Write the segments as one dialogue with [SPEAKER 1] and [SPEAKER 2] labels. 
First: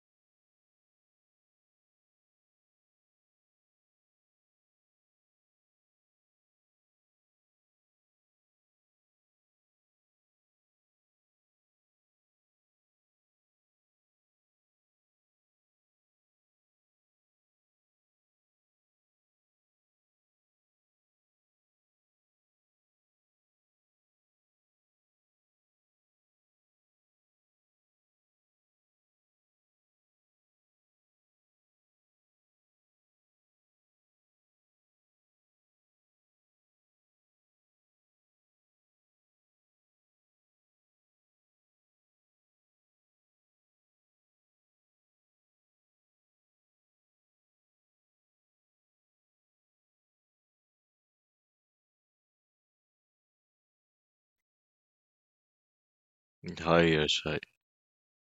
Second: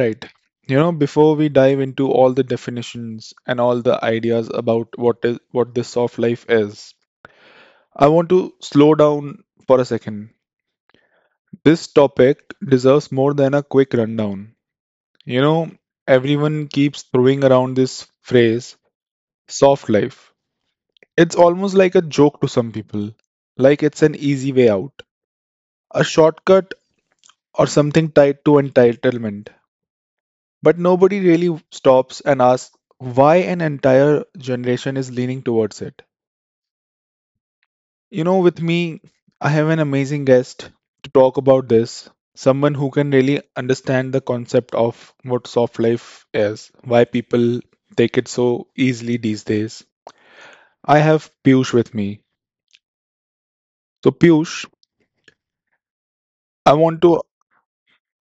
[SPEAKER 1] right. You know, before we dive into all the definitions and all the ideas about what this soft life is, I want to slow down for a second. This topic deserves more than a quick rundown. You know, everyone keeps throwing around this phrase, soft life. It's almost like a joke to some people, like it's an easy way out, a shortcut, or something tied to entitlement. But nobody really stops and asks why an entire generation is leaning towards it. You know, with me, I have an amazing guest to talk about this. Someone who can really understand the concept of what soft life is, why people take it so easily these days. I have Piyush with me. So, Piyush, I
[SPEAKER 2] Hi,
[SPEAKER 1] want to.
[SPEAKER 2] Yash. Hi.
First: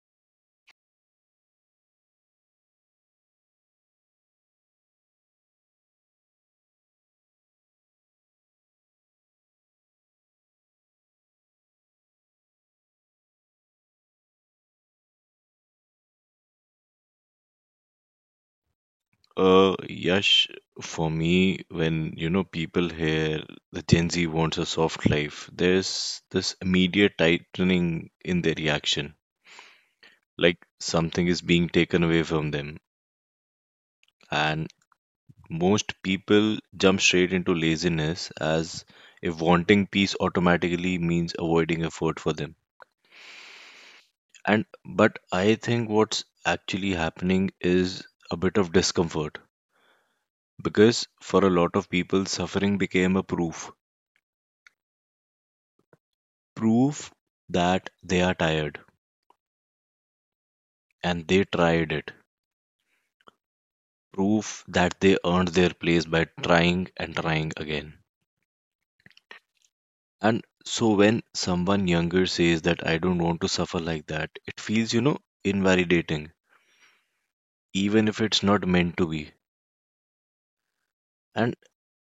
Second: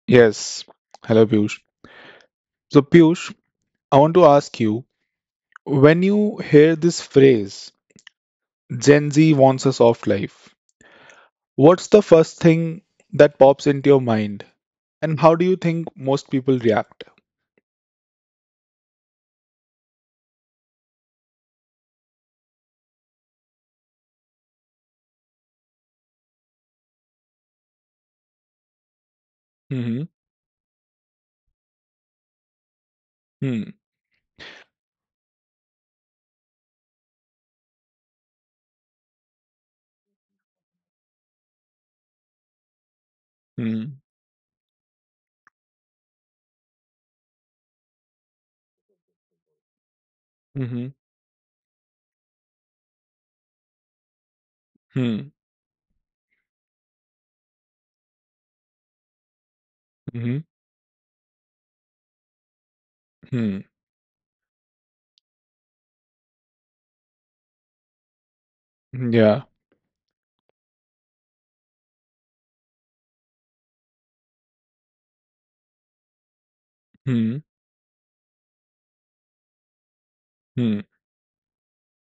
[SPEAKER 1] Yes. Hello, Piyush. So, Piyush, I want to ask you, when you hear this phrase, Gen Z wants a soft life, what's the first thing that pops into your mind? And how do you think most people react?
[SPEAKER 2] Yash, for me, when people hear the Gen Z wants a soft life, there's this immediate tightening in their reaction,
[SPEAKER 1] Mm-hmm.
[SPEAKER 2] like something is being taken away from them.
[SPEAKER 1] Hmm.
[SPEAKER 2] And most people jump straight into laziness as if wanting peace automatically means avoiding effort for them.
[SPEAKER 1] Hmm.
[SPEAKER 2] And but I think what's actually happening is a bit of discomfort.
[SPEAKER 1] Hmm.
[SPEAKER 2] Because for a lot of people, suffering became a proof.
[SPEAKER 1] Hmm. Hmm.
[SPEAKER 2] Proof that they are tired and they tried it.
[SPEAKER 1] Hmm. Hmm.
[SPEAKER 2] Proof that they earned their place by trying and trying again.
[SPEAKER 1] Yeah.
[SPEAKER 2] And so when someone younger says that I don't want to suffer like that, it feels, invalidating,
[SPEAKER 1] Hmm.
[SPEAKER 2] even if it's not meant to be.
[SPEAKER 1] Hmm.
[SPEAKER 2] And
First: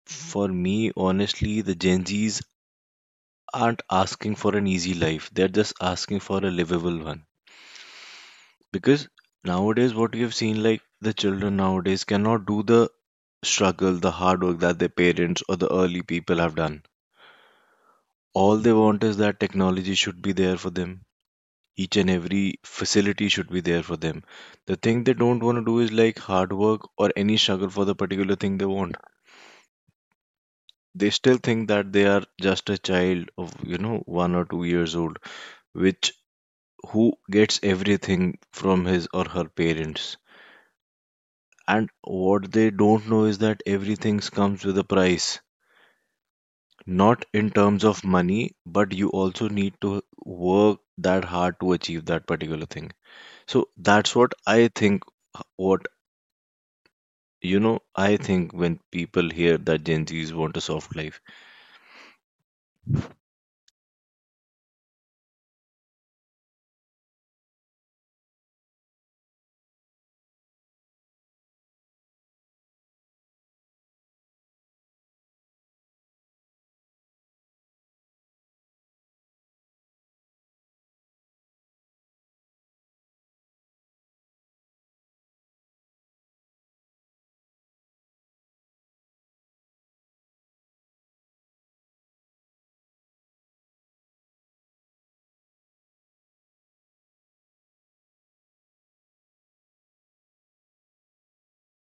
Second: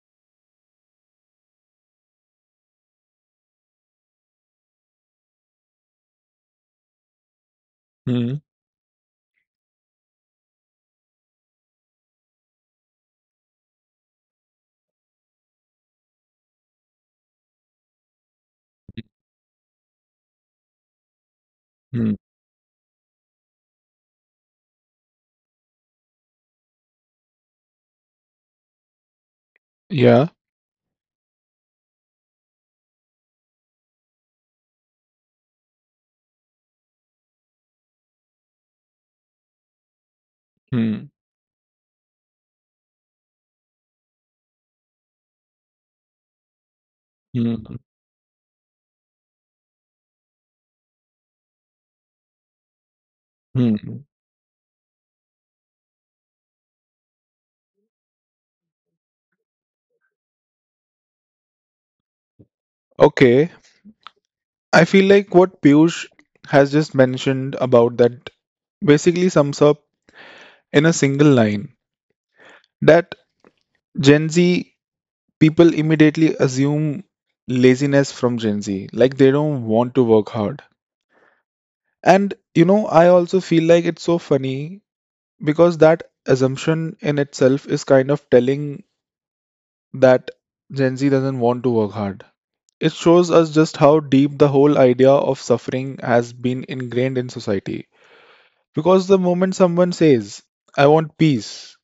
[SPEAKER 2] for me, honestly, the Gen Zs aren't asking for an easy life, they're just asking for a livable one.
[SPEAKER 1] Hmm.
[SPEAKER 2] Because nowadays, what we have seen, like the children nowadays cannot do the struggle, the hard work that their parents or the early people have done. All they want is that technology should be there for them. Each and
[SPEAKER 1] Hmm.
[SPEAKER 2] every facility should be there for them. The thing they don't want to do is like hard work or any struggle for the particular thing they want.
[SPEAKER 1] Yeah.
[SPEAKER 2] They still think that they are just a child of, 1 or 2 years old, which who gets everything from his or her parents.
[SPEAKER 1] Hmm.
[SPEAKER 2] And what they don't know is that everything comes with a price, not in
[SPEAKER 1] Hmm.
[SPEAKER 2] terms of money, but you also need to work that hard to achieve that particular thing. So
[SPEAKER 1] Hmm.
[SPEAKER 2] that's what I think. What I think when people hear that Gen Zs want a soft life,
[SPEAKER 1] Okay. I feel like what Piyush has just mentioned about that basically sums up in a single line that Gen Z, people immediately assume laziness from Gen Z. Like they don't want to work hard. And you know, I also feel like it's so funny because that assumption in itself is kind of telling, that Gen Z doesn't want to work hard. It shows us just how deep the whole idea of suffering has been ingrained in society. Because the moment someone says, I want peace,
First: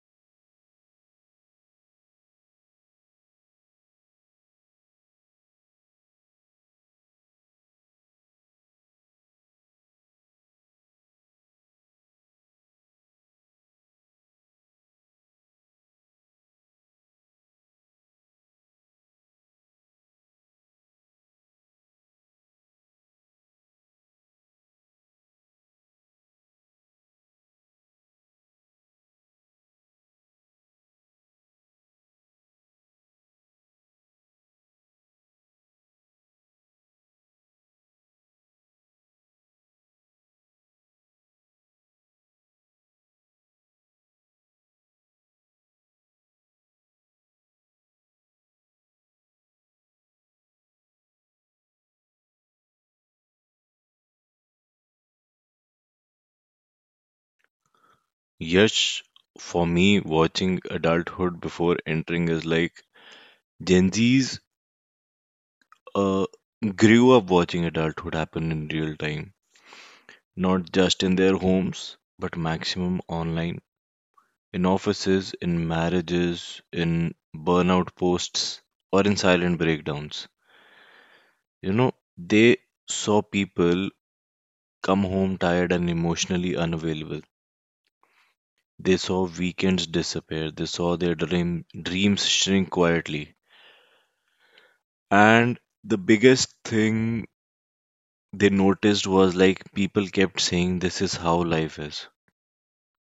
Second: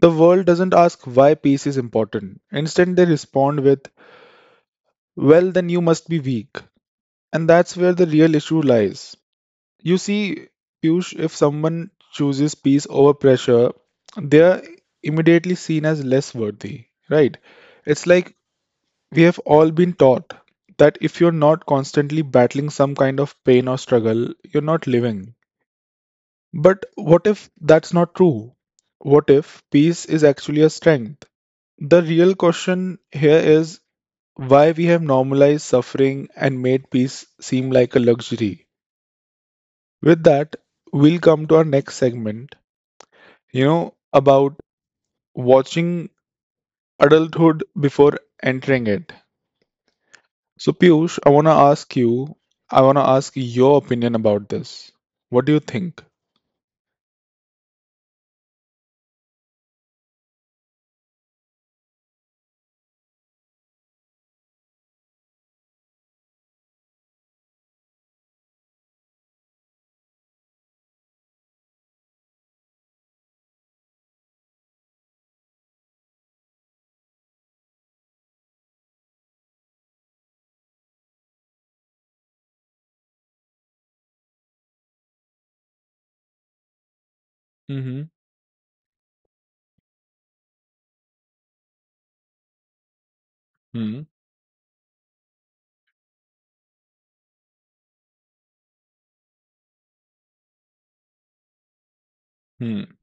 [SPEAKER 1] the world doesn't ask why peace is important. Instead, they respond with, well, then you must be weak. And that's where the real issue lies. You see, Piyush, if someone chooses peace over pressure, they are immediately seen as less worthy, right? It's like we have all been taught that if you're not constantly battling some kind of pain or struggle, you're not living. But what if that's not true? What if peace is actually a strength? The real question here is why we have normalized suffering and made peace seem like a luxury. With that, we'll come to our next segment, you know, about watching adulthood before entering it. So, Piyush, I want to ask you, I want to ask your opinion about this. What do you think?
[SPEAKER 2] yes, for me, watching adulthood before entering is like Gen Zs uh, grew up watching adulthood happen in real time, not just in their homes, but maximum online, in offices, in marriages, in burnout posts, or in silent breakdowns. They saw people come home tired and emotionally unavailable.
[SPEAKER 1] Mm-hmm.
[SPEAKER 2] They saw weekends disappear. They saw their dreams shrink quietly.
[SPEAKER 1] Hmm.
[SPEAKER 2] And the biggest thing they noticed was like people kept saying, "This is how life is."
[SPEAKER 1] Hmm.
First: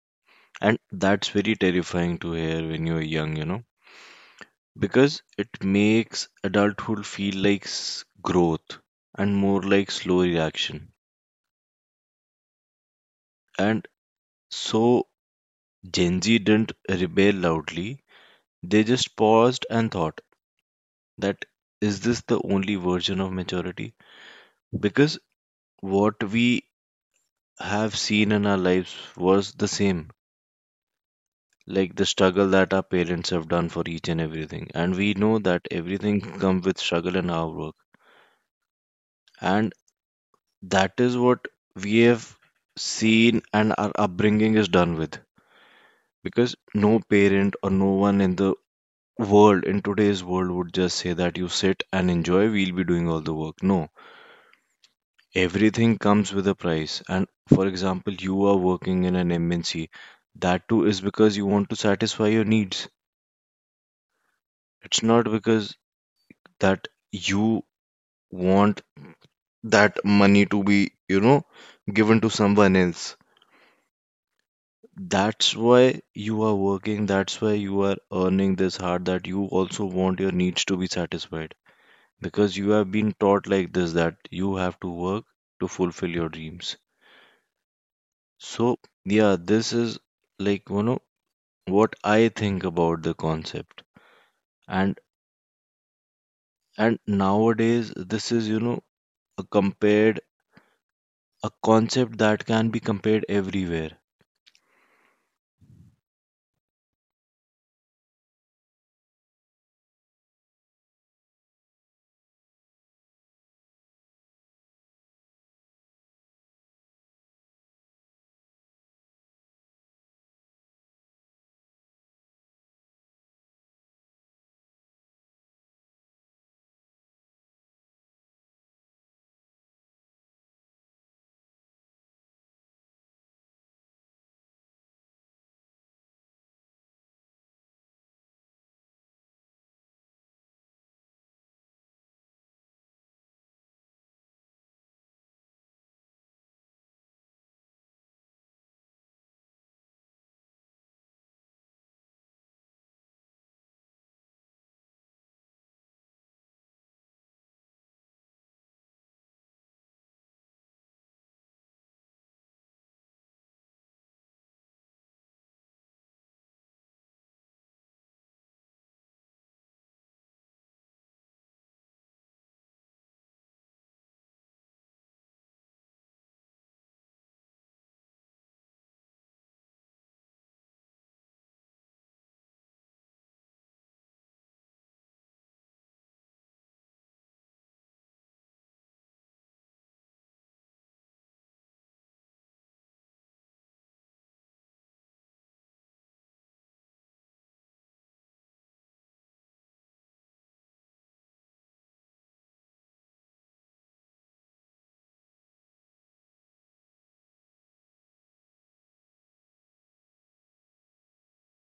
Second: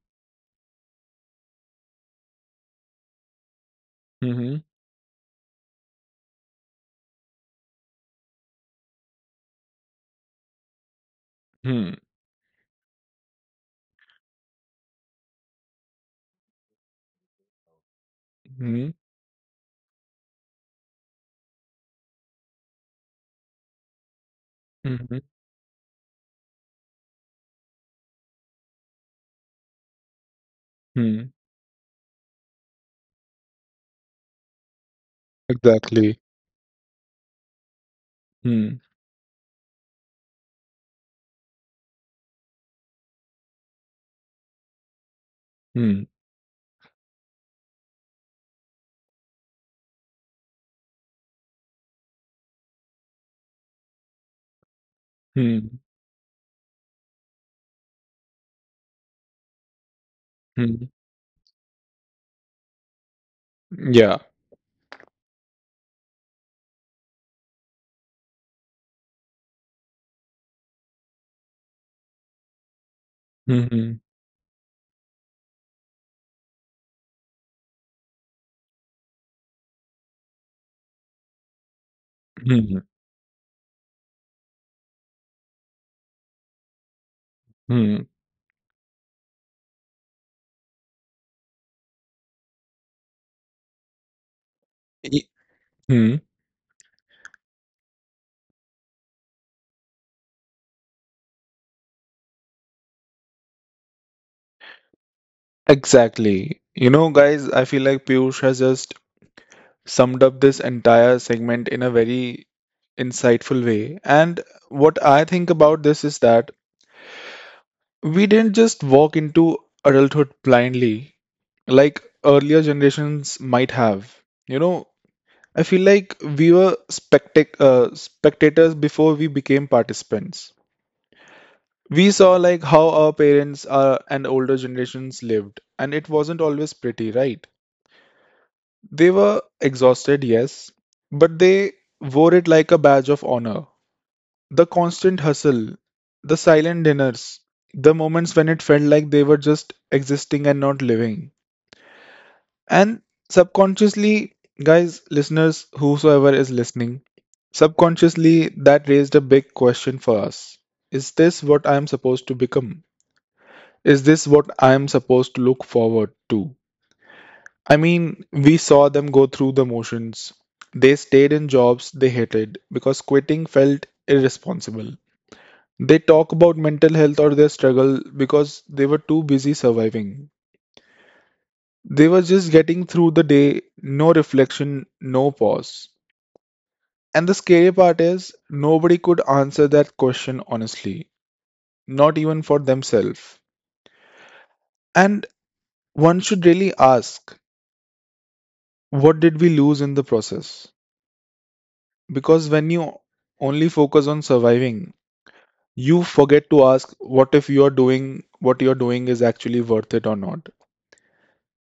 [SPEAKER 2] And that's very terrifying to hear when you're young.
[SPEAKER 1] Hmm.
[SPEAKER 2] Because it makes adulthood feel like growth and more like slow reaction.
[SPEAKER 1] Hmm.
[SPEAKER 2] And so Gen Z didn't rebel loudly, they
[SPEAKER 1] Hmm.
[SPEAKER 2] just paused and thought, that is this the only version of maturity?
[SPEAKER 1] Hmm.
[SPEAKER 2] Because what we have seen in our lives was the same.
[SPEAKER 1] Hmm.
[SPEAKER 2] Like the struggle that our parents have done for each and everything. And we know that
[SPEAKER 1] Exactly.
[SPEAKER 2] everything comes with struggle in our work.
[SPEAKER 1] Hmm.
[SPEAKER 2] And that is what we have seen, and our upbringing is done with.
[SPEAKER 1] Hmm.
[SPEAKER 2] Because no parent or no one in the world in today's world would just say that you sit and enjoy, we'll be doing all the work. No,
[SPEAKER 1] Hmm.
[SPEAKER 2] everything comes with a price. And for example, you are working in an MNC, that too
[SPEAKER 1] Hmm.
[SPEAKER 2] is because you want to satisfy your needs.
[SPEAKER 1] Yeah.
[SPEAKER 2] It's not because that you want that money to be given to someone else.
[SPEAKER 1] Hmm.
[SPEAKER 2] That's why you are working, that's why you are earning this hard, that you also want your needs to be satisfied. Because you
[SPEAKER 1] Hmm.
[SPEAKER 2] have been taught like this that you have to work to fulfill your dreams.
[SPEAKER 1] Hmm.
[SPEAKER 2] So, yeah, this is like, what I think about the concept. And
[SPEAKER 1] E- Hmm.
[SPEAKER 2] and nowadays this is, a compared a concept that can be compared everywhere.
[SPEAKER 1] Exactly. You know, guys, I feel like Piyush has just summed up this entire segment in a very insightful way. And what I think about this is that we didn't just walk into adulthood blindly, like earlier generations might have. You know, I feel like we were spectators before we became participants. We saw like how our parents and older generations lived, and it wasn't always pretty, right? They were exhausted, yes, but they wore it like a badge of honor. The constant hustle, the silent dinners, the moments when it felt like they were just existing and not living. And subconsciously, guys, listeners, whosoever is listening, subconsciously that raised a big question for us. Is this what I am supposed to become? Is this what I am supposed to look forward to? I mean, we saw them go through the motions. They stayed in jobs they hated because quitting felt irresponsible. They talk about mental health or their struggle because they were too busy surviving. They were just getting through the day, no reflection, no pause. And the scary part is, nobody could answer that question honestly, not even for themselves. And one should really ask, what did we lose in the process? Because when you only focus on surviving, you forget to ask, what if you are doing what you're doing is actually worth it or not.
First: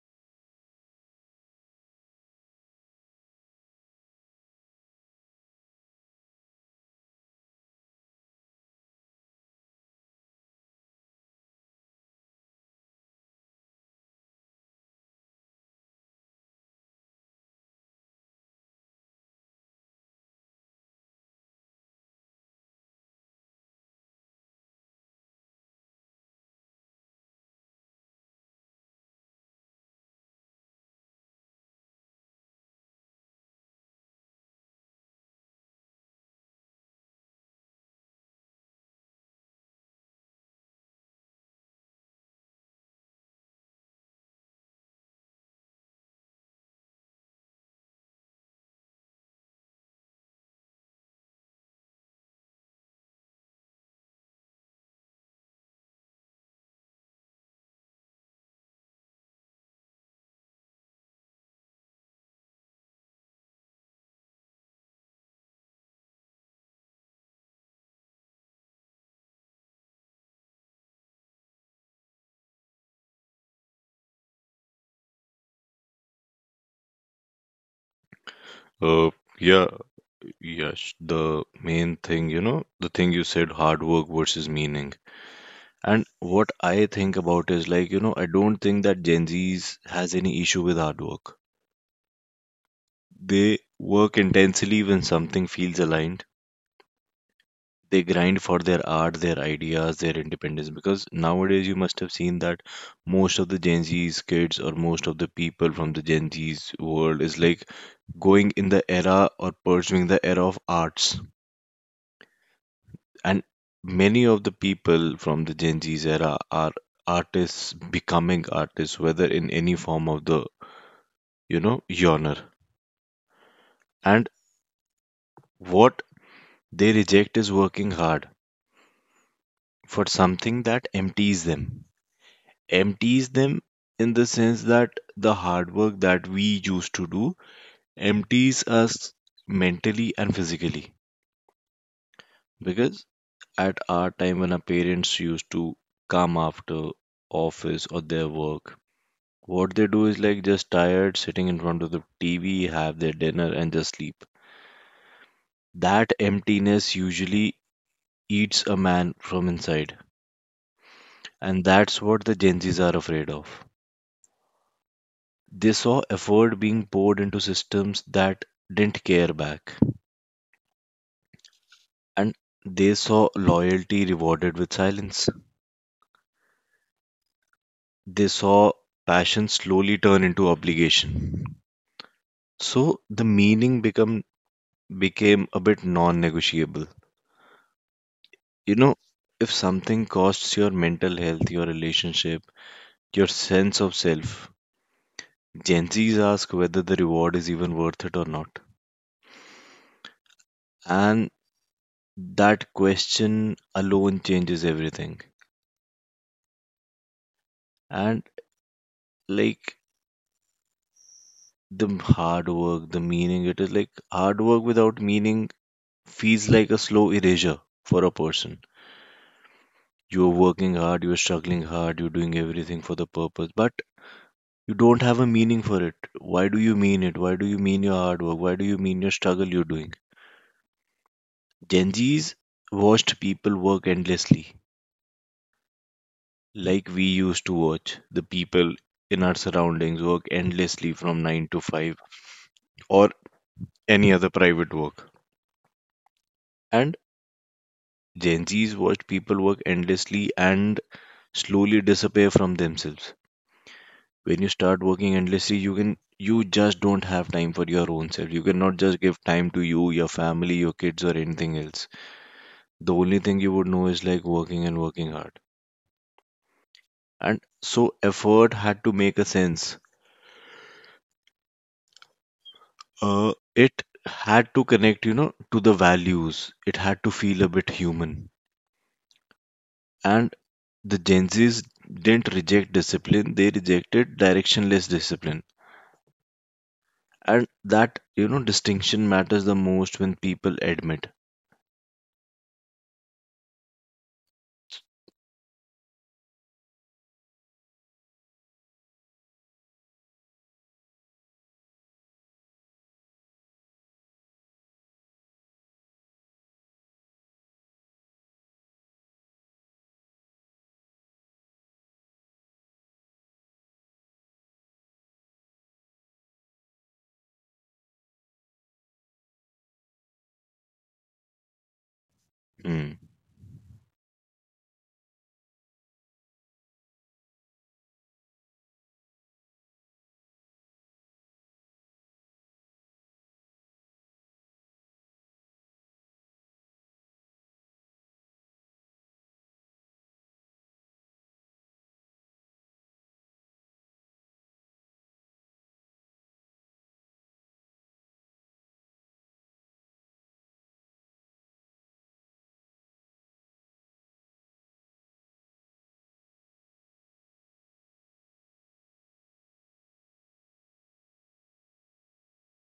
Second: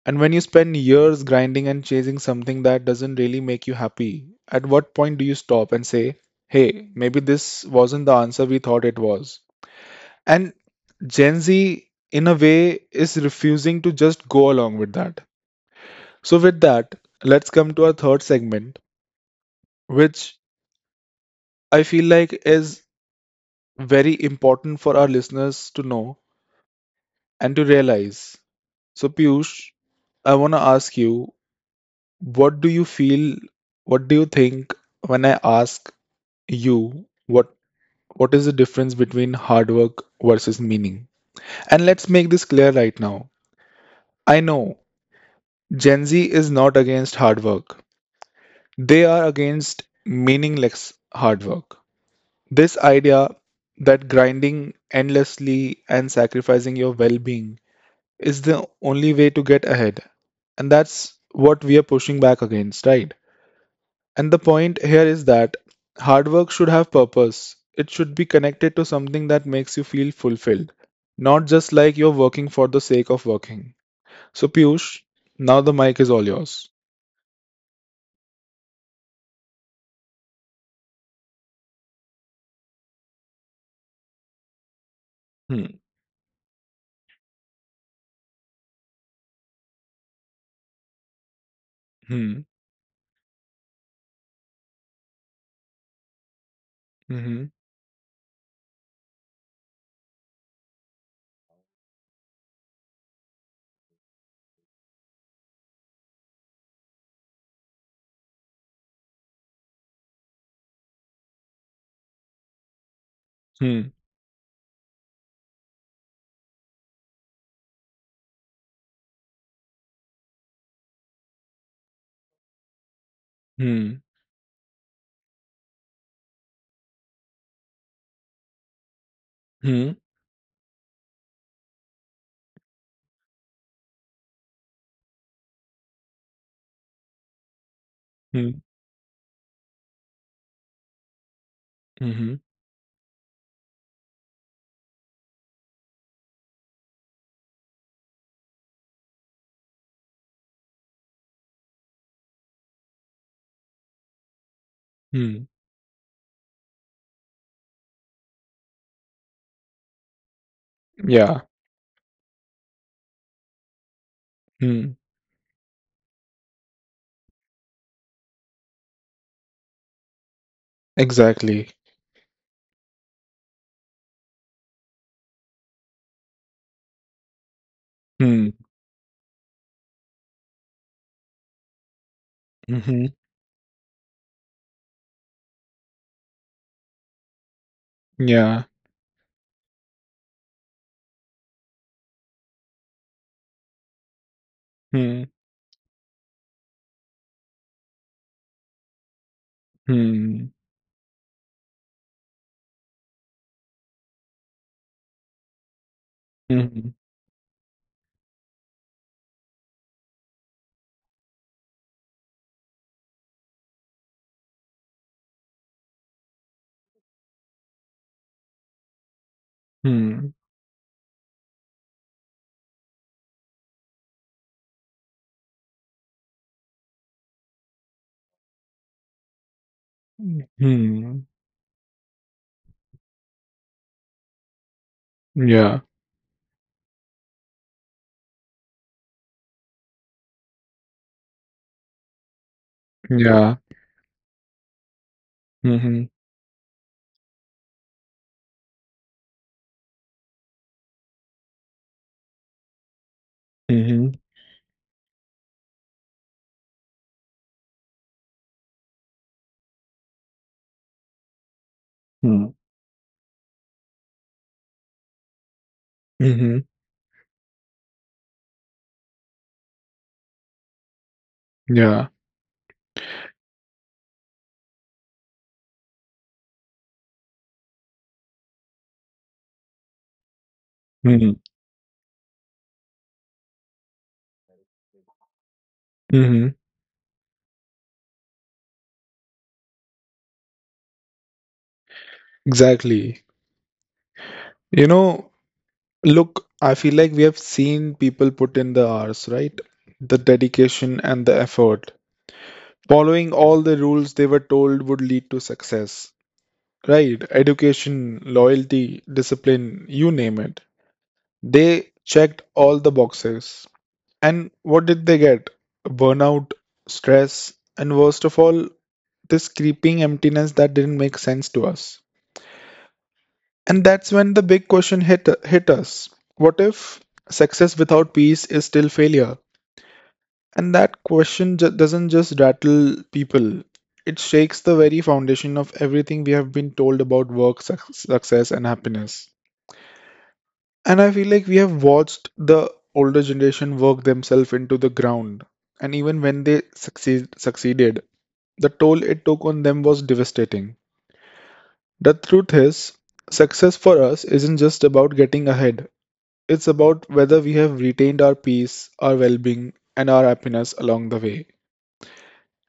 [SPEAKER 1] And when you spend years grinding and chasing something that doesn't really make you happy, at what point do you stop and say, hey, maybe this wasn't the answer we thought it was? And Gen Z, in a way, is refusing to just go along with that. So, with that, let's come to our third segment, which I feel like is very important for our listeners to know and to realize. So, Piyush, I want to ask you, what do you feel, what do you think when I ask you, what is the difference between hard work versus meaning? And let's make this clear right now. I know Gen Z is not against hard work, they are against meaningless hard work. This idea that grinding endlessly and sacrificing your well-being is the only way to get ahead, and that's what we are pushing back against, right? And the point here is that hard work should have purpose. It should be connected to something that makes you feel fulfilled, not just like you're working for the sake of working. So, Piyush, now the mic is all yours.
[SPEAKER 2] Uh, yeah, yes, the main thing, the thing you said, hard work versus meaning.
[SPEAKER 1] Hmm.
[SPEAKER 2] And what I think about is like, I don't think that Gen Z's has any issue with hard work.
[SPEAKER 1] Hmm.
[SPEAKER 2] They work intensely when something feels aligned.
[SPEAKER 1] Mhm.
[SPEAKER 2] They grind for their art, their ideas, their independence. Because nowadays you must have seen that most of the Gen Z's kids or most of the people from the Gen Z's world is like going in the era or pursuing the era of arts. And
[SPEAKER 1] Hmm.
[SPEAKER 2] many of the people from the Gen Z's era are artists becoming artists, whether in any form of the yawner.
[SPEAKER 1] Hmm.
[SPEAKER 2] And what they reject is working hard
[SPEAKER 1] Hmm.
[SPEAKER 2] for something that empties them. Empties them in the sense that the hard work that we used to do empties
[SPEAKER 1] Hmm.
[SPEAKER 2] us mentally and physically.
[SPEAKER 1] Mhm.
[SPEAKER 2] Because at our time when our parents used to come after office or their work, what they do is like just tired, sitting in front of the TV, have their dinner, and just sleep.
[SPEAKER 1] Hmm.
[SPEAKER 2] That emptiness usually eats a man from inside.
[SPEAKER 1] Yeah.
[SPEAKER 2] And that's what the Gen Zs are afraid of.
[SPEAKER 1] Hmm.
[SPEAKER 2] They saw effort being poured into systems that didn't care back.
[SPEAKER 1] Exactly.
[SPEAKER 2] And they saw loyalty rewarded with silence. They
[SPEAKER 1] Hmm.
[SPEAKER 2] saw passion slowly turn into obligation.
[SPEAKER 1] Hmm.
[SPEAKER 2] So the meaning become became a bit non-negotiable.
[SPEAKER 1] Yeah.
[SPEAKER 2] You know, if something costs your mental health, your relationship, your sense of self,
[SPEAKER 1] Hmm.
[SPEAKER 2] Gen Zs ask whether the reward is even worth it or not.
[SPEAKER 1] Hmm.
[SPEAKER 2] And that question alone changes everything.
[SPEAKER 1] Hmm.
[SPEAKER 2] And like the hard work, the meaning, it is like hard work without meaning feels like a slow erasure for a person.
[SPEAKER 1] Hmm.
[SPEAKER 2] You're working hard, you're struggling hard, you're doing everything for the purpose, but you don't have a meaning for it. Why do you mean it? Why do you mean your hard work? Why do you mean your struggle you're doing?
[SPEAKER 1] Hmm.
[SPEAKER 2] Gen Z's watched people work endlessly,
[SPEAKER 1] Yeah.
[SPEAKER 2] like we used to watch the people in our surroundings work endlessly from 9 to 5, or
[SPEAKER 1] Yeah.
[SPEAKER 2] any other private work.
[SPEAKER 1] Hmm.
[SPEAKER 2] And Gen Zs watched people work endlessly and slowly disappear from themselves.
[SPEAKER 1] Hmm.
[SPEAKER 2] When you start working endlessly, you just don't have time for your own self. You cannot just give time to you, your family, your kids, or anything else.
[SPEAKER 1] Hmm.
[SPEAKER 2] The only thing you would know is like working and working hard.
[SPEAKER 1] Hmm.
[SPEAKER 2] And so effort had to make a sense.
[SPEAKER 1] Yeah.
[SPEAKER 2] It had to connect, to the values. It had to feel a bit human. And the Gen
[SPEAKER 1] Mhm.
[SPEAKER 2] Zs didn't reject discipline, they rejected directionless discipline.
[SPEAKER 1] Mhm.
[SPEAKER 2] And that, distinction matters the most when people admit.
[SPEAKER 1] Exactly. You know, look, I feel like we have seen people put in the hours, right? The dedication and the effort. Following all the rules they were told would lead to success, right? Education, loyalty, discipline, you name it. They checked all the boxes. And what did they get? Burnout, stress, and worst of all, this creeping emptiness that didn't make sense to us.
[SPEAKER 2] Hmm.
[SPEAKER 1] And that's when the big question hit us. What if success without peace is still failure? And that question doesn't just rattle people, it shakes the very foundation of everything we have been told about work, success, and happiness. And I feel like we have watched the older generation work themselves into the ground. And even when they succeeded, the toll it took on them was devastating. The truth is, success for us isn't just about getting ahead. It's about whether we have retained our peace, our well being, and our happiness along the way.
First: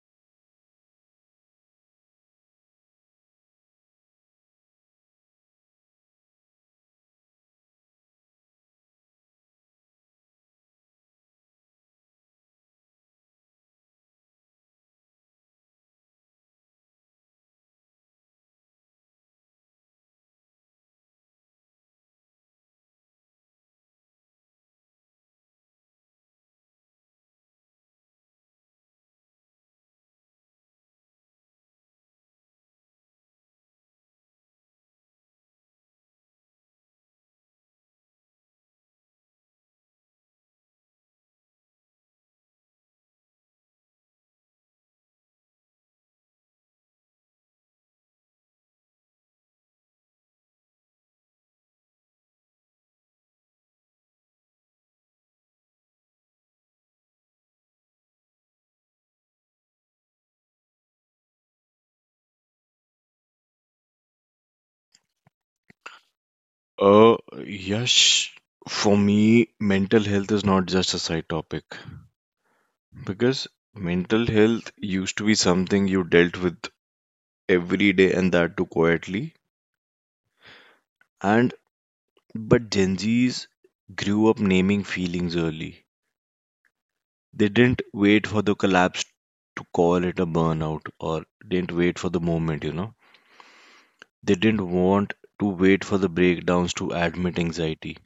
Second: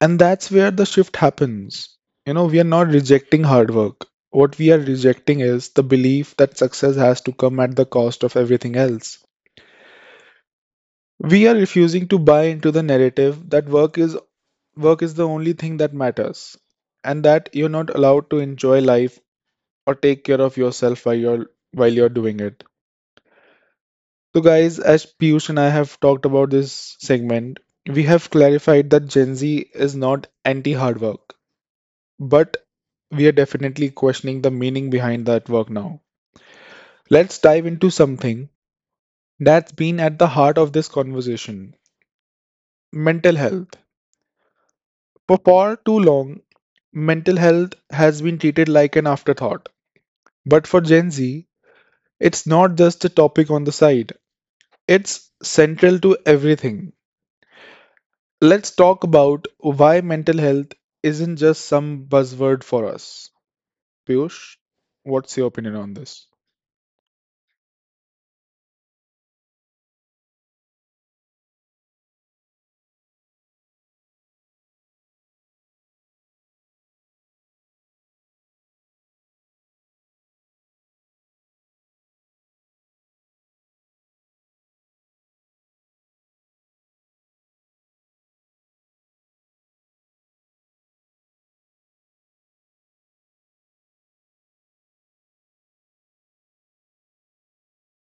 [SPEAKER 1] And that's where the shift happens. You know, we are not rejecting hard work. What we are rejecting is the belief that success has to come at the cost of everything else. We are refusing to buy into the narrative that work is the only thing that matters, and that you're not allowed to enjoy life or take care of yourself while you're doing it. So, guys, as Piyush and I have talked about this segment, we have clarified that Gen Z is not anti hard work, but we are definitely questioning the meaning behind that work now. Let's dive into something that's been at the heart of this conversation: mental health. For far too long, mental health has been treated like an afterthought. But for Gen Z, it's not just a topic on the side, it's central to everything. Let's talk about why mental health isn't just some buzzword for us. Piyush, what's your opinion on this?
[SPEAKER 2] Uh, yes, for me, mental health is not just a side topic because mental health used to be something you dealt with every day and that too quietly. And but Gen Zs grew up naming feelings early. They didn't wait for the collapse to call it a burnout or didn't wait for the moment. They didn't want to wait for the breakdowns to admit anxiety.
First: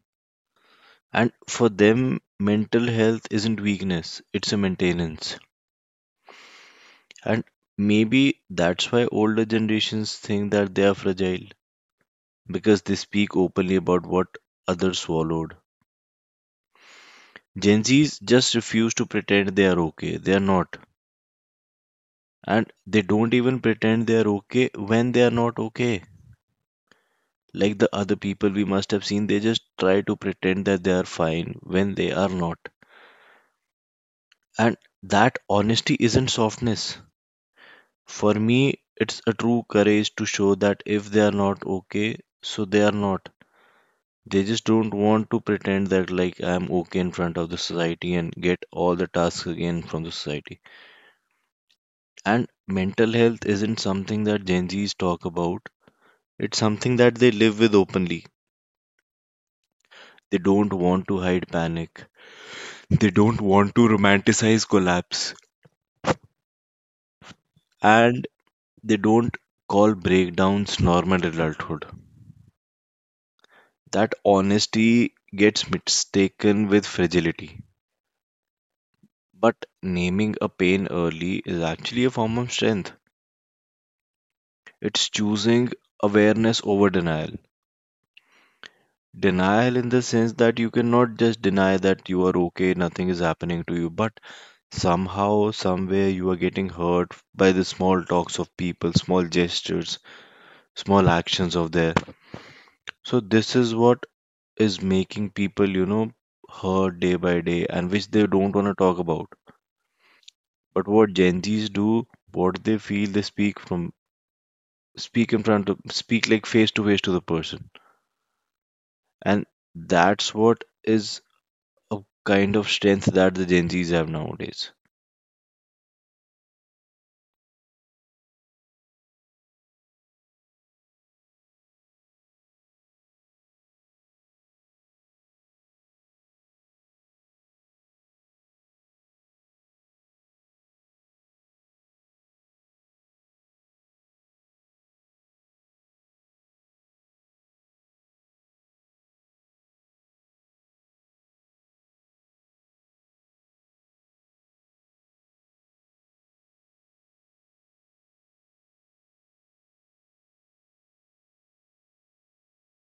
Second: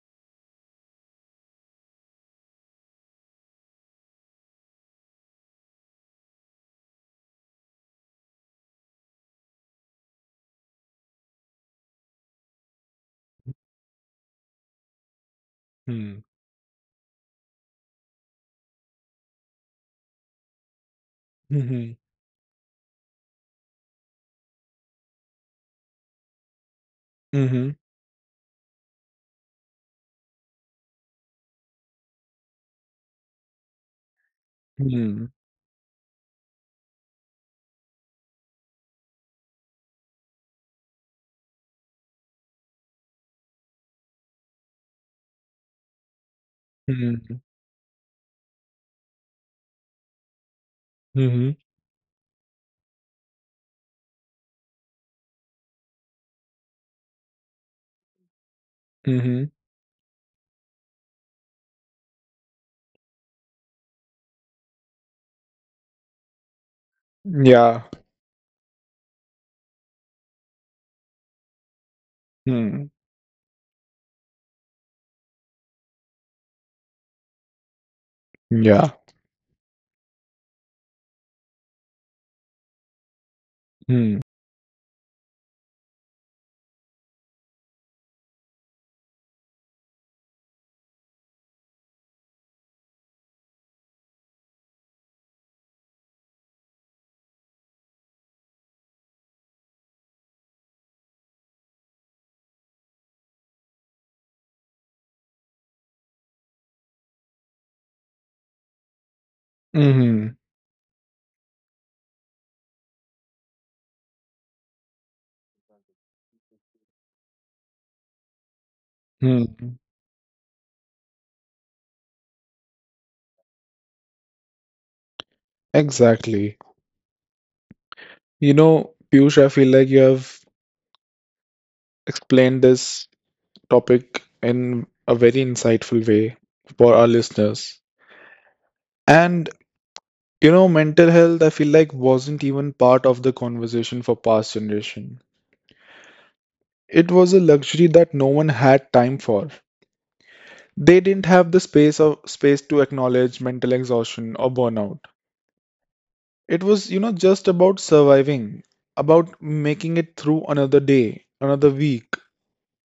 [SPEAKER 2] And for them, mental health isn't weakness, it's a maintenance. And maybe that's why older generations think that they are fragile because they speak openly about what others swallowed.
[SPEAKER 1] Hmm.
[SPEAKER 2] Gen Zs just refuse to pretend they are okay. They are not.
[SPEAKER 1] Mhm.
[SPEAKER 2] And they don't even pretend they are okay when they are not okay.
[SPEAKER 1] Mhm.
[SPEAKER 2] Like the other people we must have seen, they just try to pretend that they are fine when they are not. And
[SPEAKER 1] Hmm.
[SPEAKER 2] that honesty isn't softness. For me, it's a true courage to show that if they are not okay, so they are not. They just don't want to pretend that, like, I'm okay in front
[SPEAKER 1] Mhm.
[SPEAKER 2] of the society and get all the tasks again from the society.
[SPEAKER 1] Mhm.
[SPEAKER 2] And mental health isn't something that Gen Zs talk about, it's something that they live with openly.
[SPEAKER 1] Mhm.
[SPEAKER 2] They don't want to hide panic. They don't want to romanticize collapse,
[SPEAKER 1] Yeah.
[SPEAKER 2] and they don't call breakdowns normal adulthood.
[SPEAKER 1] Hmm.
[SPEAKER 2] That honesty gets mistaken with fragility.
[SPEAKER 1] Yeah.
[SPEAKER 2] But naming a pain early is actually a form of strength.
[SPEAKER 1] Hmm.
[SPEAKER 2] It's choosing awareness over denial. Denial in the sense that you cannot just deny that you are okay, nothing is happening to you, but somehow, somewhere, you are getting hurt by the small talks of people, small gestures, small actions of their. So this is what is making people, hurt day by day and which they don't want to talk about.
[SPEAKER 1] Mhm.
[SPEAKER 2] But what Gen Z's do, what they feel, they speak from speak in front of speak like face to face to the person. And
[SPEAKER 1] Hmm.
[SPEAKER 2] that's what is a kind of strength that the Gen Z's have nowadays.
[SPEAKER 1] Exactly. You know, Piyush, I feel like you have explained this topic in a very insightful way for our listeners. And you know, mental health, I feel like wasn't even part of the conversation for past generation. It was a luxury that no one had time for. They didn't have the space to acknowledge mental exhaustion or burnout. It was, you know, just about surviving, about making it through another day, another week.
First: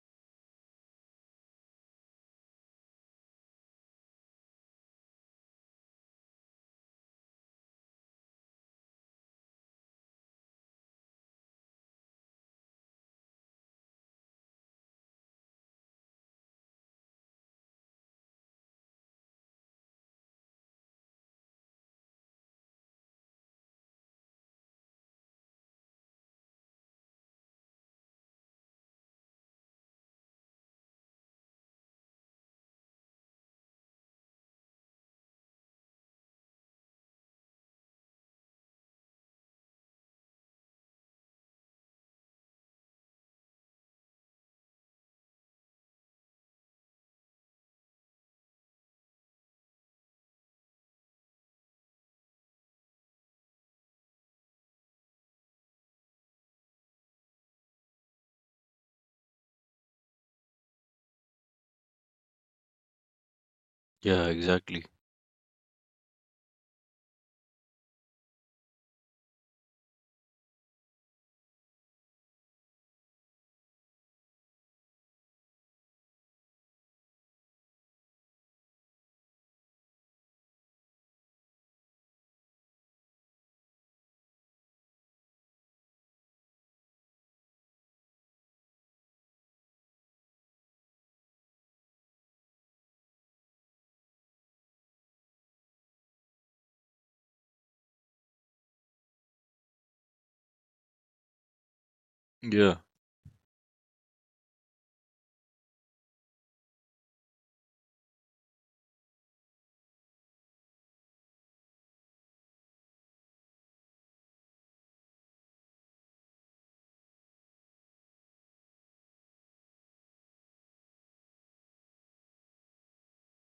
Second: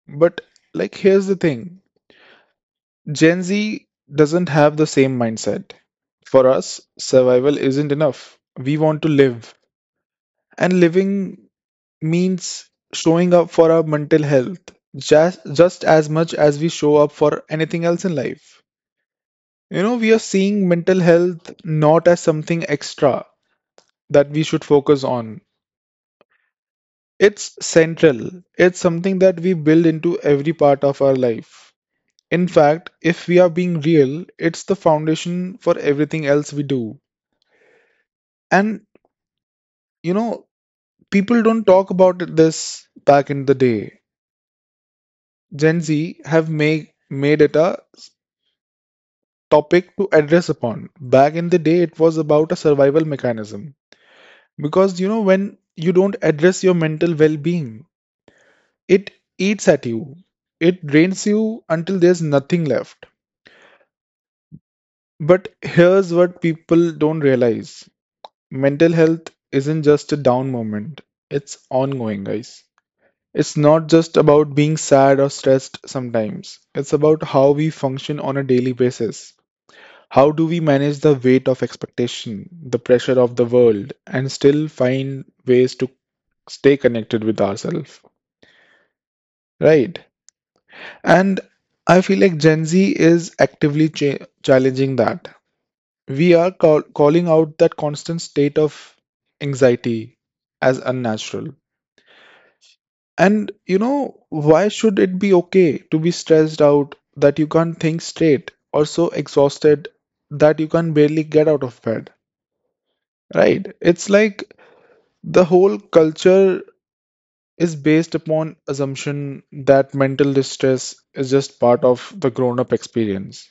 [SPEAKER 1] But like, here's the thing, Gen Z doesn't have the same mindset. For us, survival isn't enough. We want to live. And living means showing up for our mental health just as much as we show up for anything else in life. You know, we are seeing mental health not as something extra that we should focus on, it's central. It's something that we build into every part of our life. In fact, if we are being real, it's the foundation for everything else we do. And you know, people don't talk about it this back in the day. Gen Z have made it a topic to address upon. Back in the day, it was about a survival mechanism. Because, you know, when you don't address your mental well being, it eats at you, it drains you until there's nothing left.
[SPEAKER 2] Yeah, exactly.
[SPEAKER 1] But here's what people don't realize, mental health isn't just a down moment, it's ongoing, guys. It's not just about being sad or stressed sometimes, it's about how we function on a daily basis. How do we manage the weight of expectation, the pressure of the world, and still find ways to stay connected with ourselves? Right. And I feel like Gen Z is actively challenging that. We are calling out that constant state of anxiety as unnatural.
[SPEAKER 2] Yeah.
[SPEAKER 1] Why should it be okay to be stressed out that you can't think straight or so exhausted that you can barely get out of bed? Right. It's like the whole culture is based upon assumption that mental distress is just part of the grown-up experience.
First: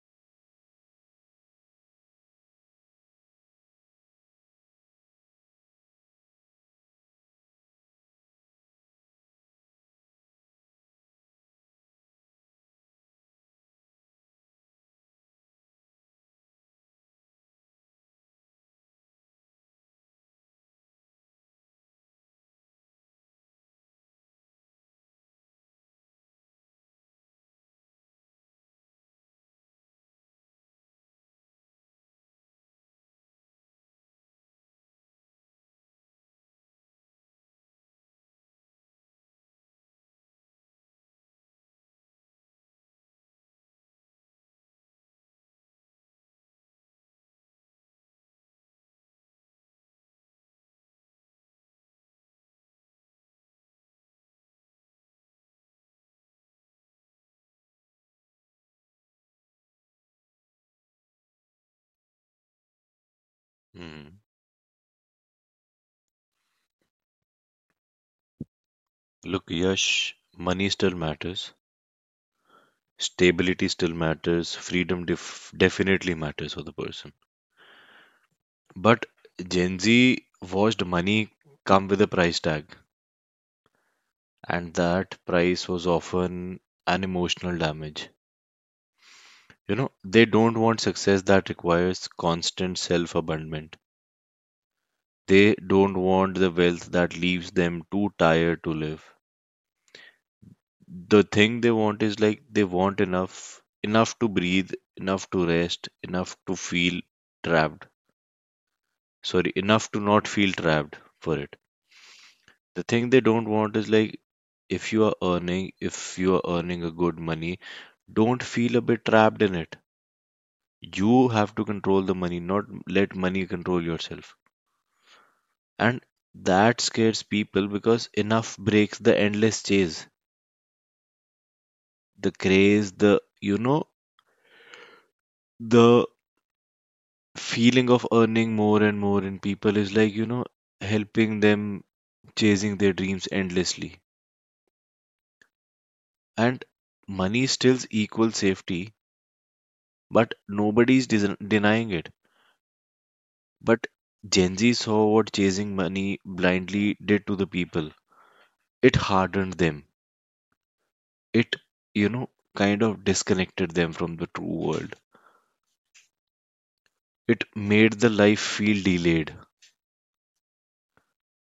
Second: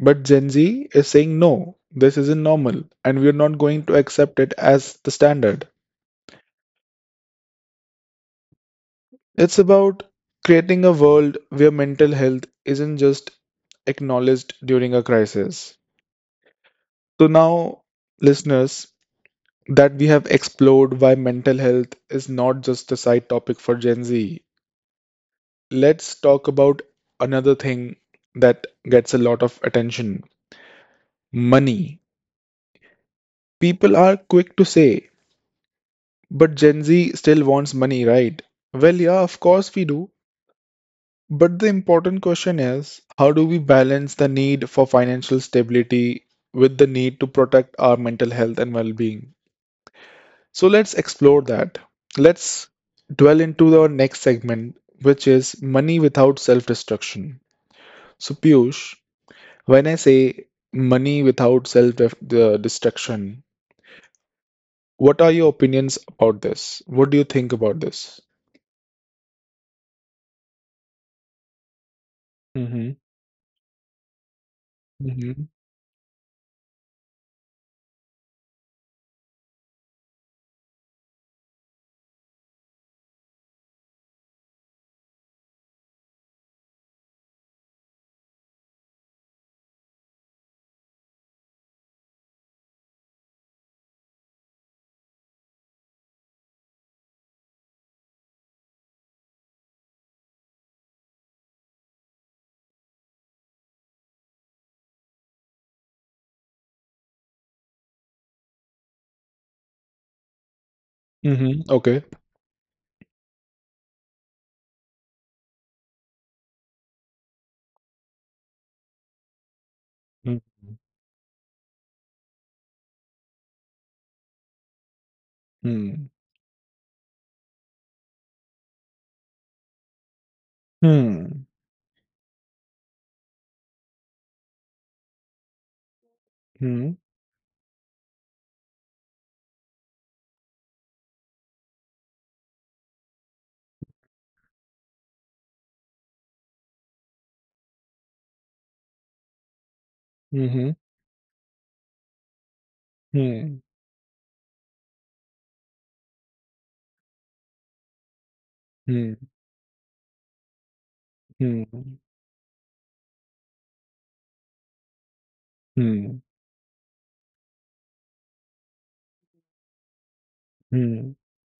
[SPEAKER 1] But Gen Z is saying no, this isn't normal, and we're not going to accept it as the standard. It's about creating a world where mental health isn't just acknowledged during a crisis. So now, listeners, that we have explored why mental health is not just a side topic for Gen Z, let's talk about another thing that gets a lot of attention: money. People are quick to say, but Gen Z still wants money, right? Well, yeah, of course we do. But the important question is, how do we balance the need for financial stability with the need to protect our mental health and well being? So let's explore that. Let's dwell into our next segment, which is money without self destruction. So, Piyush, when I say money without the destruction,
[SPEAKER 2] Hmm.
[SPEAKER 1] what are your opinions about this? What do you think about this?
[SPEAKER 2] Look, Yash, money still matters.
[SPEAKER 1] Mm-hmm.
[SPEAKER 2] Stability still matters. Freedom
[SPEAKER 1] Mm-hmm.
[SPEAKER 2] definitely matters for the person. But Gen Z watched money come with a price tag, and that price was often an emotional damage. They don't want success that requires constant self abandonment. They don't want the wealth that leaves them too tired to live. The thing they want is like they want enough, enough to breathe, enough to rest, enough to feel trapped. Sorry, enough to not feel trapped for it.
[SPEAKER 1] Mm-hmm. Okay.
[SPEAKER 2] The thing they don't want is like, if you are earning a good money, don't feel a bit trapped in it.
[SPEAKER 1] Mm-hmm.
[SPEAKER 2] You have to control the money, not let money control yourself. And
[SPEAKER 1] Hmm.
[SPEAKER 2] that scares people because enough breaks the endless chase,
[SPEAKER 1] Hmm.
[SPEAKER 2] the craze, the you know the
[SPEAKER 1] Hmm.
[SPEAKER 2] feeling of earning more and more in people is like helping them chasing their dreams endlessly. And money still equals safety, but
[SPEAKER 1] Hmm.
[SPEAKER 2] nobody's denying it.
[SPEAKER 1] Hmm.
[SPEAKER 2] But Gen Z saw what chasing money blindly did to the people. It
[SPEAKER 1] Hmm.
[SPEAKER 2] hardened them. It,
[SPEAKER 1] Hmm.
[SPEAKER 2] you know, kind of disconnected them from the true world.
[SPEAKER 1] Hmm. Hmm.
[SPEAKER 2] It made the life feel delayed.
[SPEAKER 1] Hmm.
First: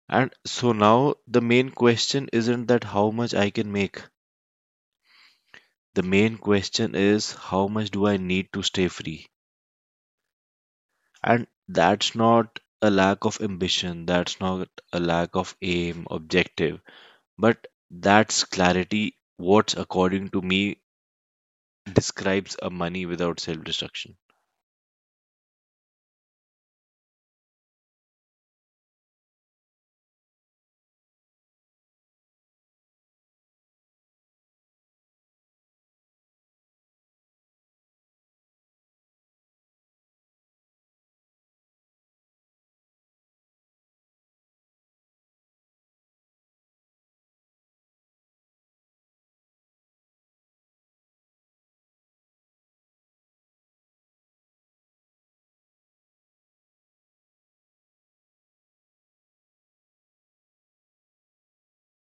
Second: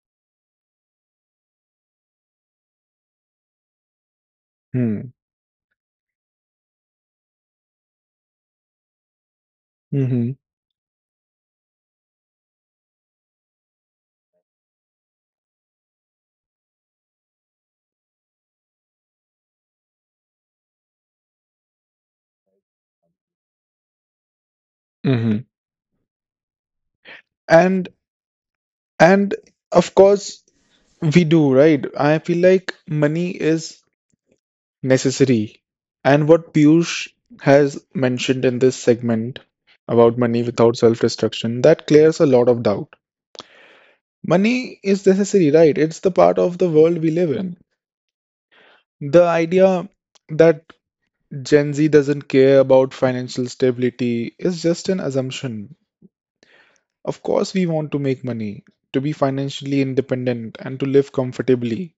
[SPEAKER 2] And so now the main question isn't that how much I can make. The main question is, how much do I need to stay free?
[SPEAKER 1] Hmm.
[SPEAKER 2] And that's not a lack of ambition, that's not a lack of aim, objective, but that's clarity what's according to me describes a money without self-destruction.
[SPEAKER 1] Hmm. And and of course we do, right? I feel like money is necessary. And what Piyush has mentioned in this segment about money without self destruction, that clears a lot of doubt. Money is necessary, right? It's the part of the world we live in. The idea that Gen Z doesn't care about financial stability is just an assumption. Of course, we want to make money, to be financially independent, and to live comfortably.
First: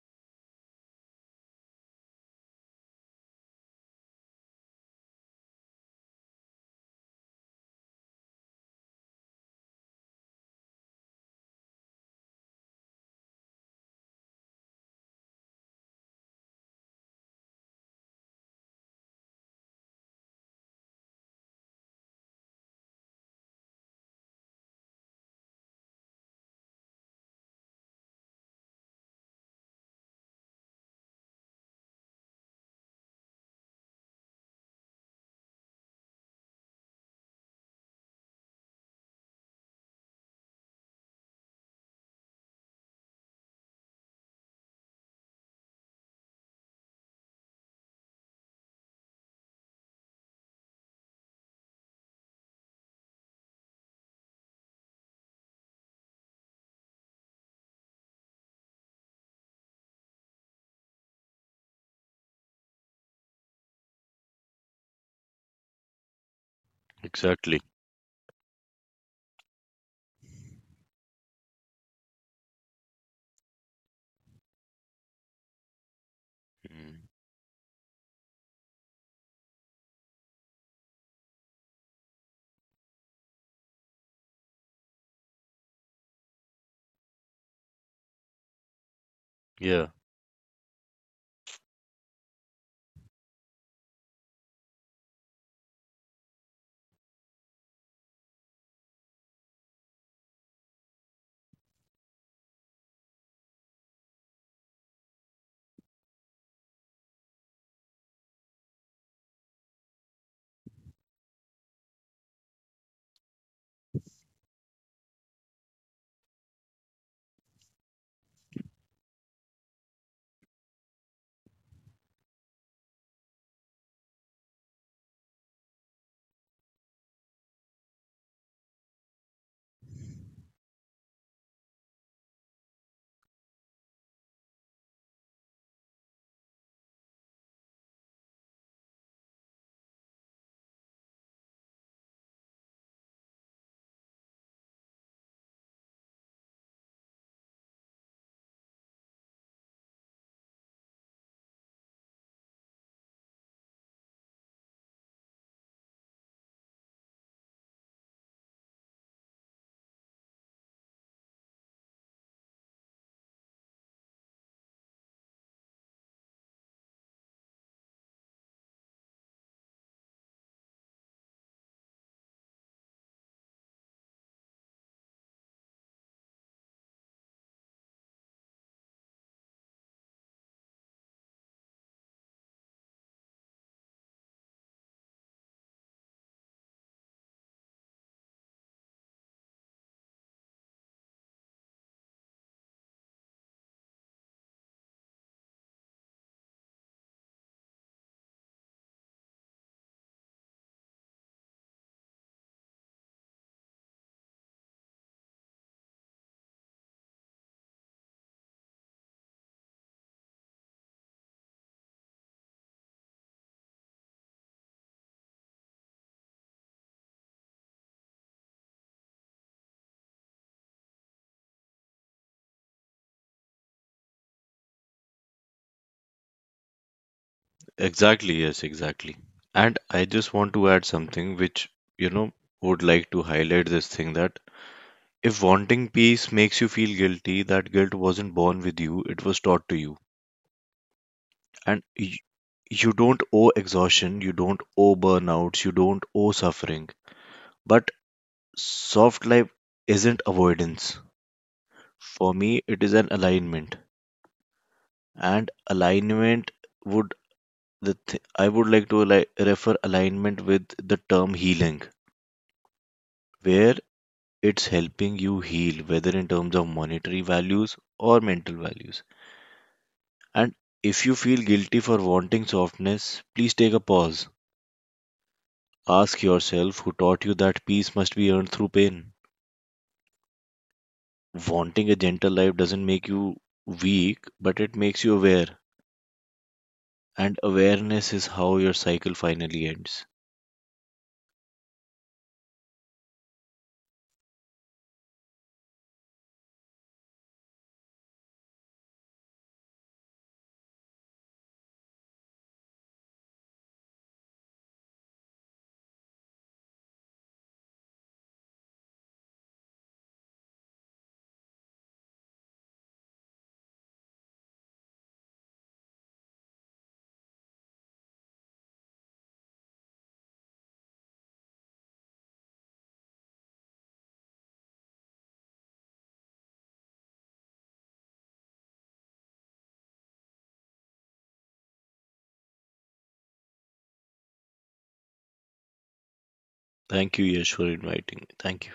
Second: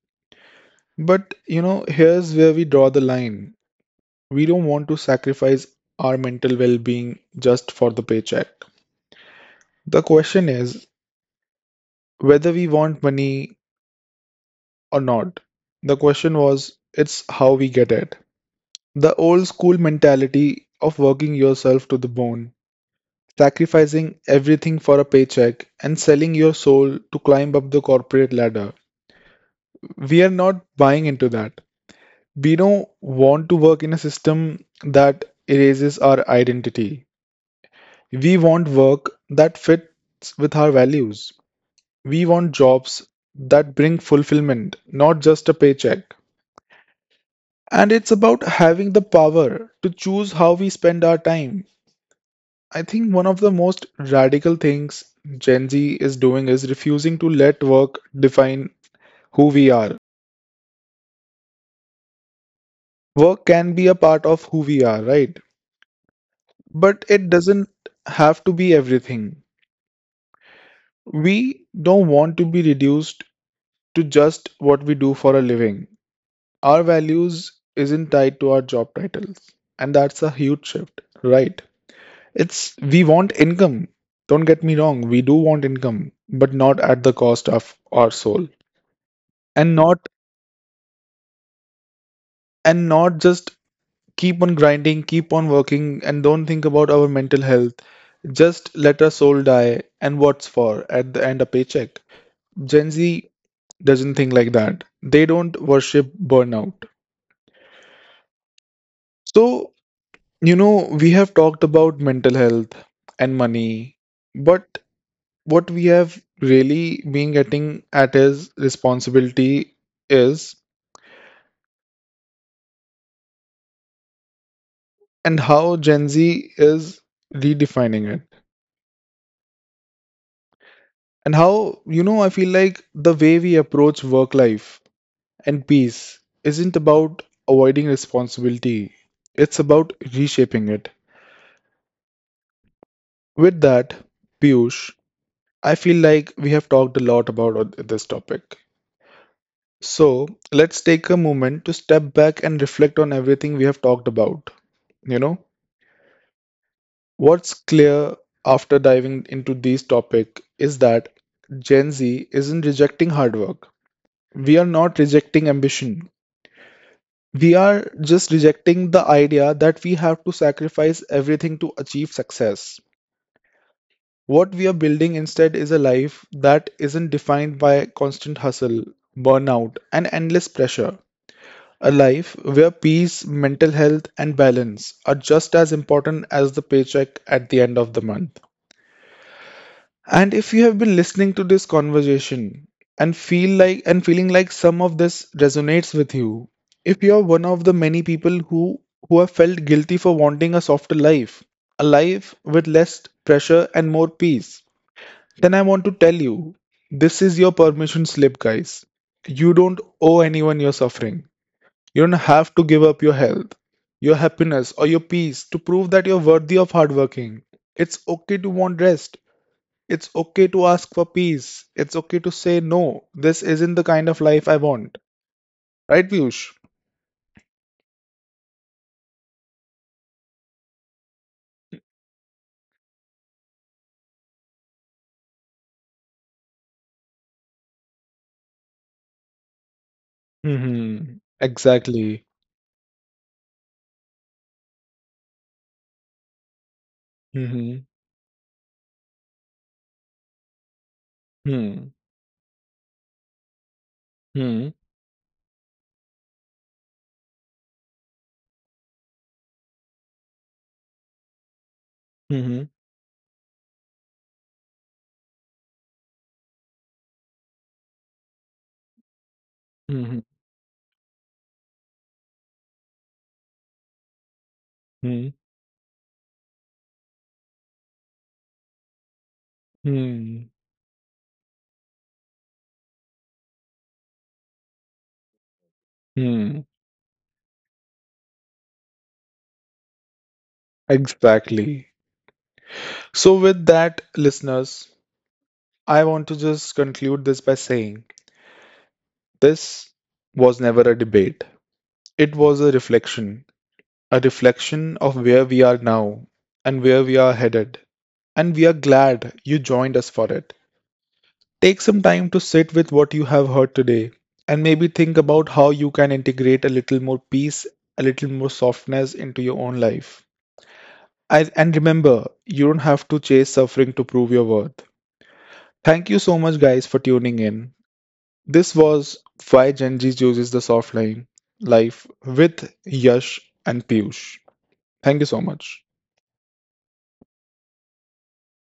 [SPEAKER 1] But, you know, here's where we draw the line. We don't want to sacrifice our mental well being just for the paycheck. The question is whether we want money or not. The question was, it's how we get it. The old school mentality of working yourself to the bone, sacrificing everything for a paycheck, and selling your soul to climb up the corporate ladder. We are not buying into that. We don't want to work in a system that erases our identity. We want work that fits with our values. We want jobs that bring fulfillment, not just a paycheck. And it's about having the power to choose how we spend our time. I think one of the most radical things Gen Z is doing is refusing to let work define who we are. Work can be a part of who we are, right? But it
[SPEAKER 2] Exactly.
[SPEAKER 1] doesn't have to be everything. We don't want to be reduced to just what we do for a living. Our
[SPEAKER 2] Mm.
[SPEAKER 1] values isn't tied to our job titles, and that's a huge shift, right? It's we want income. Don't get me wrong, we do want income, but not at the cost of our soul. And
[SPEAKER 2] Yeah.
[SPEAKER 1] not and not just keep on grinding, keep on working, and don't think about our mental health. Just let our soul die and what's for at the end a paycheck. Gen Z doesn't think like that. They don't worship burnout. So, you know, we have talked about mental health and money, but what we have really been getting at is responsibility is and how Gen Z is redefining it. And how, you know, I feel like the way we approach work life and peace isn't about avoiding responsibility, it's about reshaping it. With that, Piyush, I feel like we have talked a lot about this topic. So let's take a moment to step back and reflect on everything we have talked about. You know, what's clear after diving into this topic is that Gen Z isn't rejecting hard work. We are not rejecting ambition. We are just rejecting the idea that we have to sacrifice everything to achieve success. What we are building instead is a life that isn't defined by constant hustle, burnout, and endless pressure. A life where peace, mental health, and balance are just as important as the paycheck at the end of the month. And if you have been listening to this conversation and feeling like some of this resonates with you, if you are one of the many people who have felt guilty for wanting a softer life, a life with less pressure and more peace, then I want to tell you, this is your permission slip, guys. You don't owe anyone your suffering. You don't have to give up your health, your happiness, or your peace to prove that you're worthy of hard working. It's okay to want rest. It's okay to ask for peace. It's okay to say no. This isn't the kind of life I want. Right, Piyush?
[SPEAKER 2] Exactly, yes, exactly. And I just want to add something which, you know, would like to highlight this thing that if wanting peace makes you feel guilty, that guilt wasn't born with you, it was taught to you.
[SPEAKER 1] Mm-hmm.
[SPEAKER 2] And
[SPEAKER 1] Exactly.
[SPEAKER 2] you don't owe exhaustion, you don't owe burnouts, you don't owe suffering.
[SPEAKER 1] Mm-hmm.
[SPEAKER 2] But soft life isn't avoidance.
[SPEAKER 1] Hmm.
[SPEAKER 2] For me, it is an alignment.
[SPEAKER 1] Hmm.
[SPEAKER 2] And alignment would I would like to refer alignment with the term healing,
[SPEAKER 1] Hmm.
[SPEAKER 2] where it's helping you heal, whether in terms of monetary values or mental values.
[SPEAKER 1] Hmm.
[SPEAKER 2] And if you feel guilty for wanting softness, please take a pause.
[SPEAKER 1] Hmm.
[SPEAKER 2] Ask yourself who taught you that peace must be earned through pain.
[SPEAKER 1] Hmm.
[SPEAKER 2] Wanting a gentle life doesn't make you weak, but it makes you aware.
[SPEAKER 1] Hmm.
[SPEAKER 2] And awareness is how your cycle finally ends.
[SPEAKER 1] Exactly. So, with that, listeners, I want to just conclude this by saying this was never a debate. It was a reflection of where we are now and where we are headed. And we are glad you joined us for it. Take some time to sit with what you have heard today and maybe think about how you can integrate a little more peace, a little more softness into your own life. And remember, you don't have to chase suffering to prove your worth. Thank you so much, guys, for tuning in. This was why Gen Z chooses the soft line life with Yash and Piyush. Thank you so much.
[SPEAKER 2] Thank you, Yash, for inviting me. Thank you.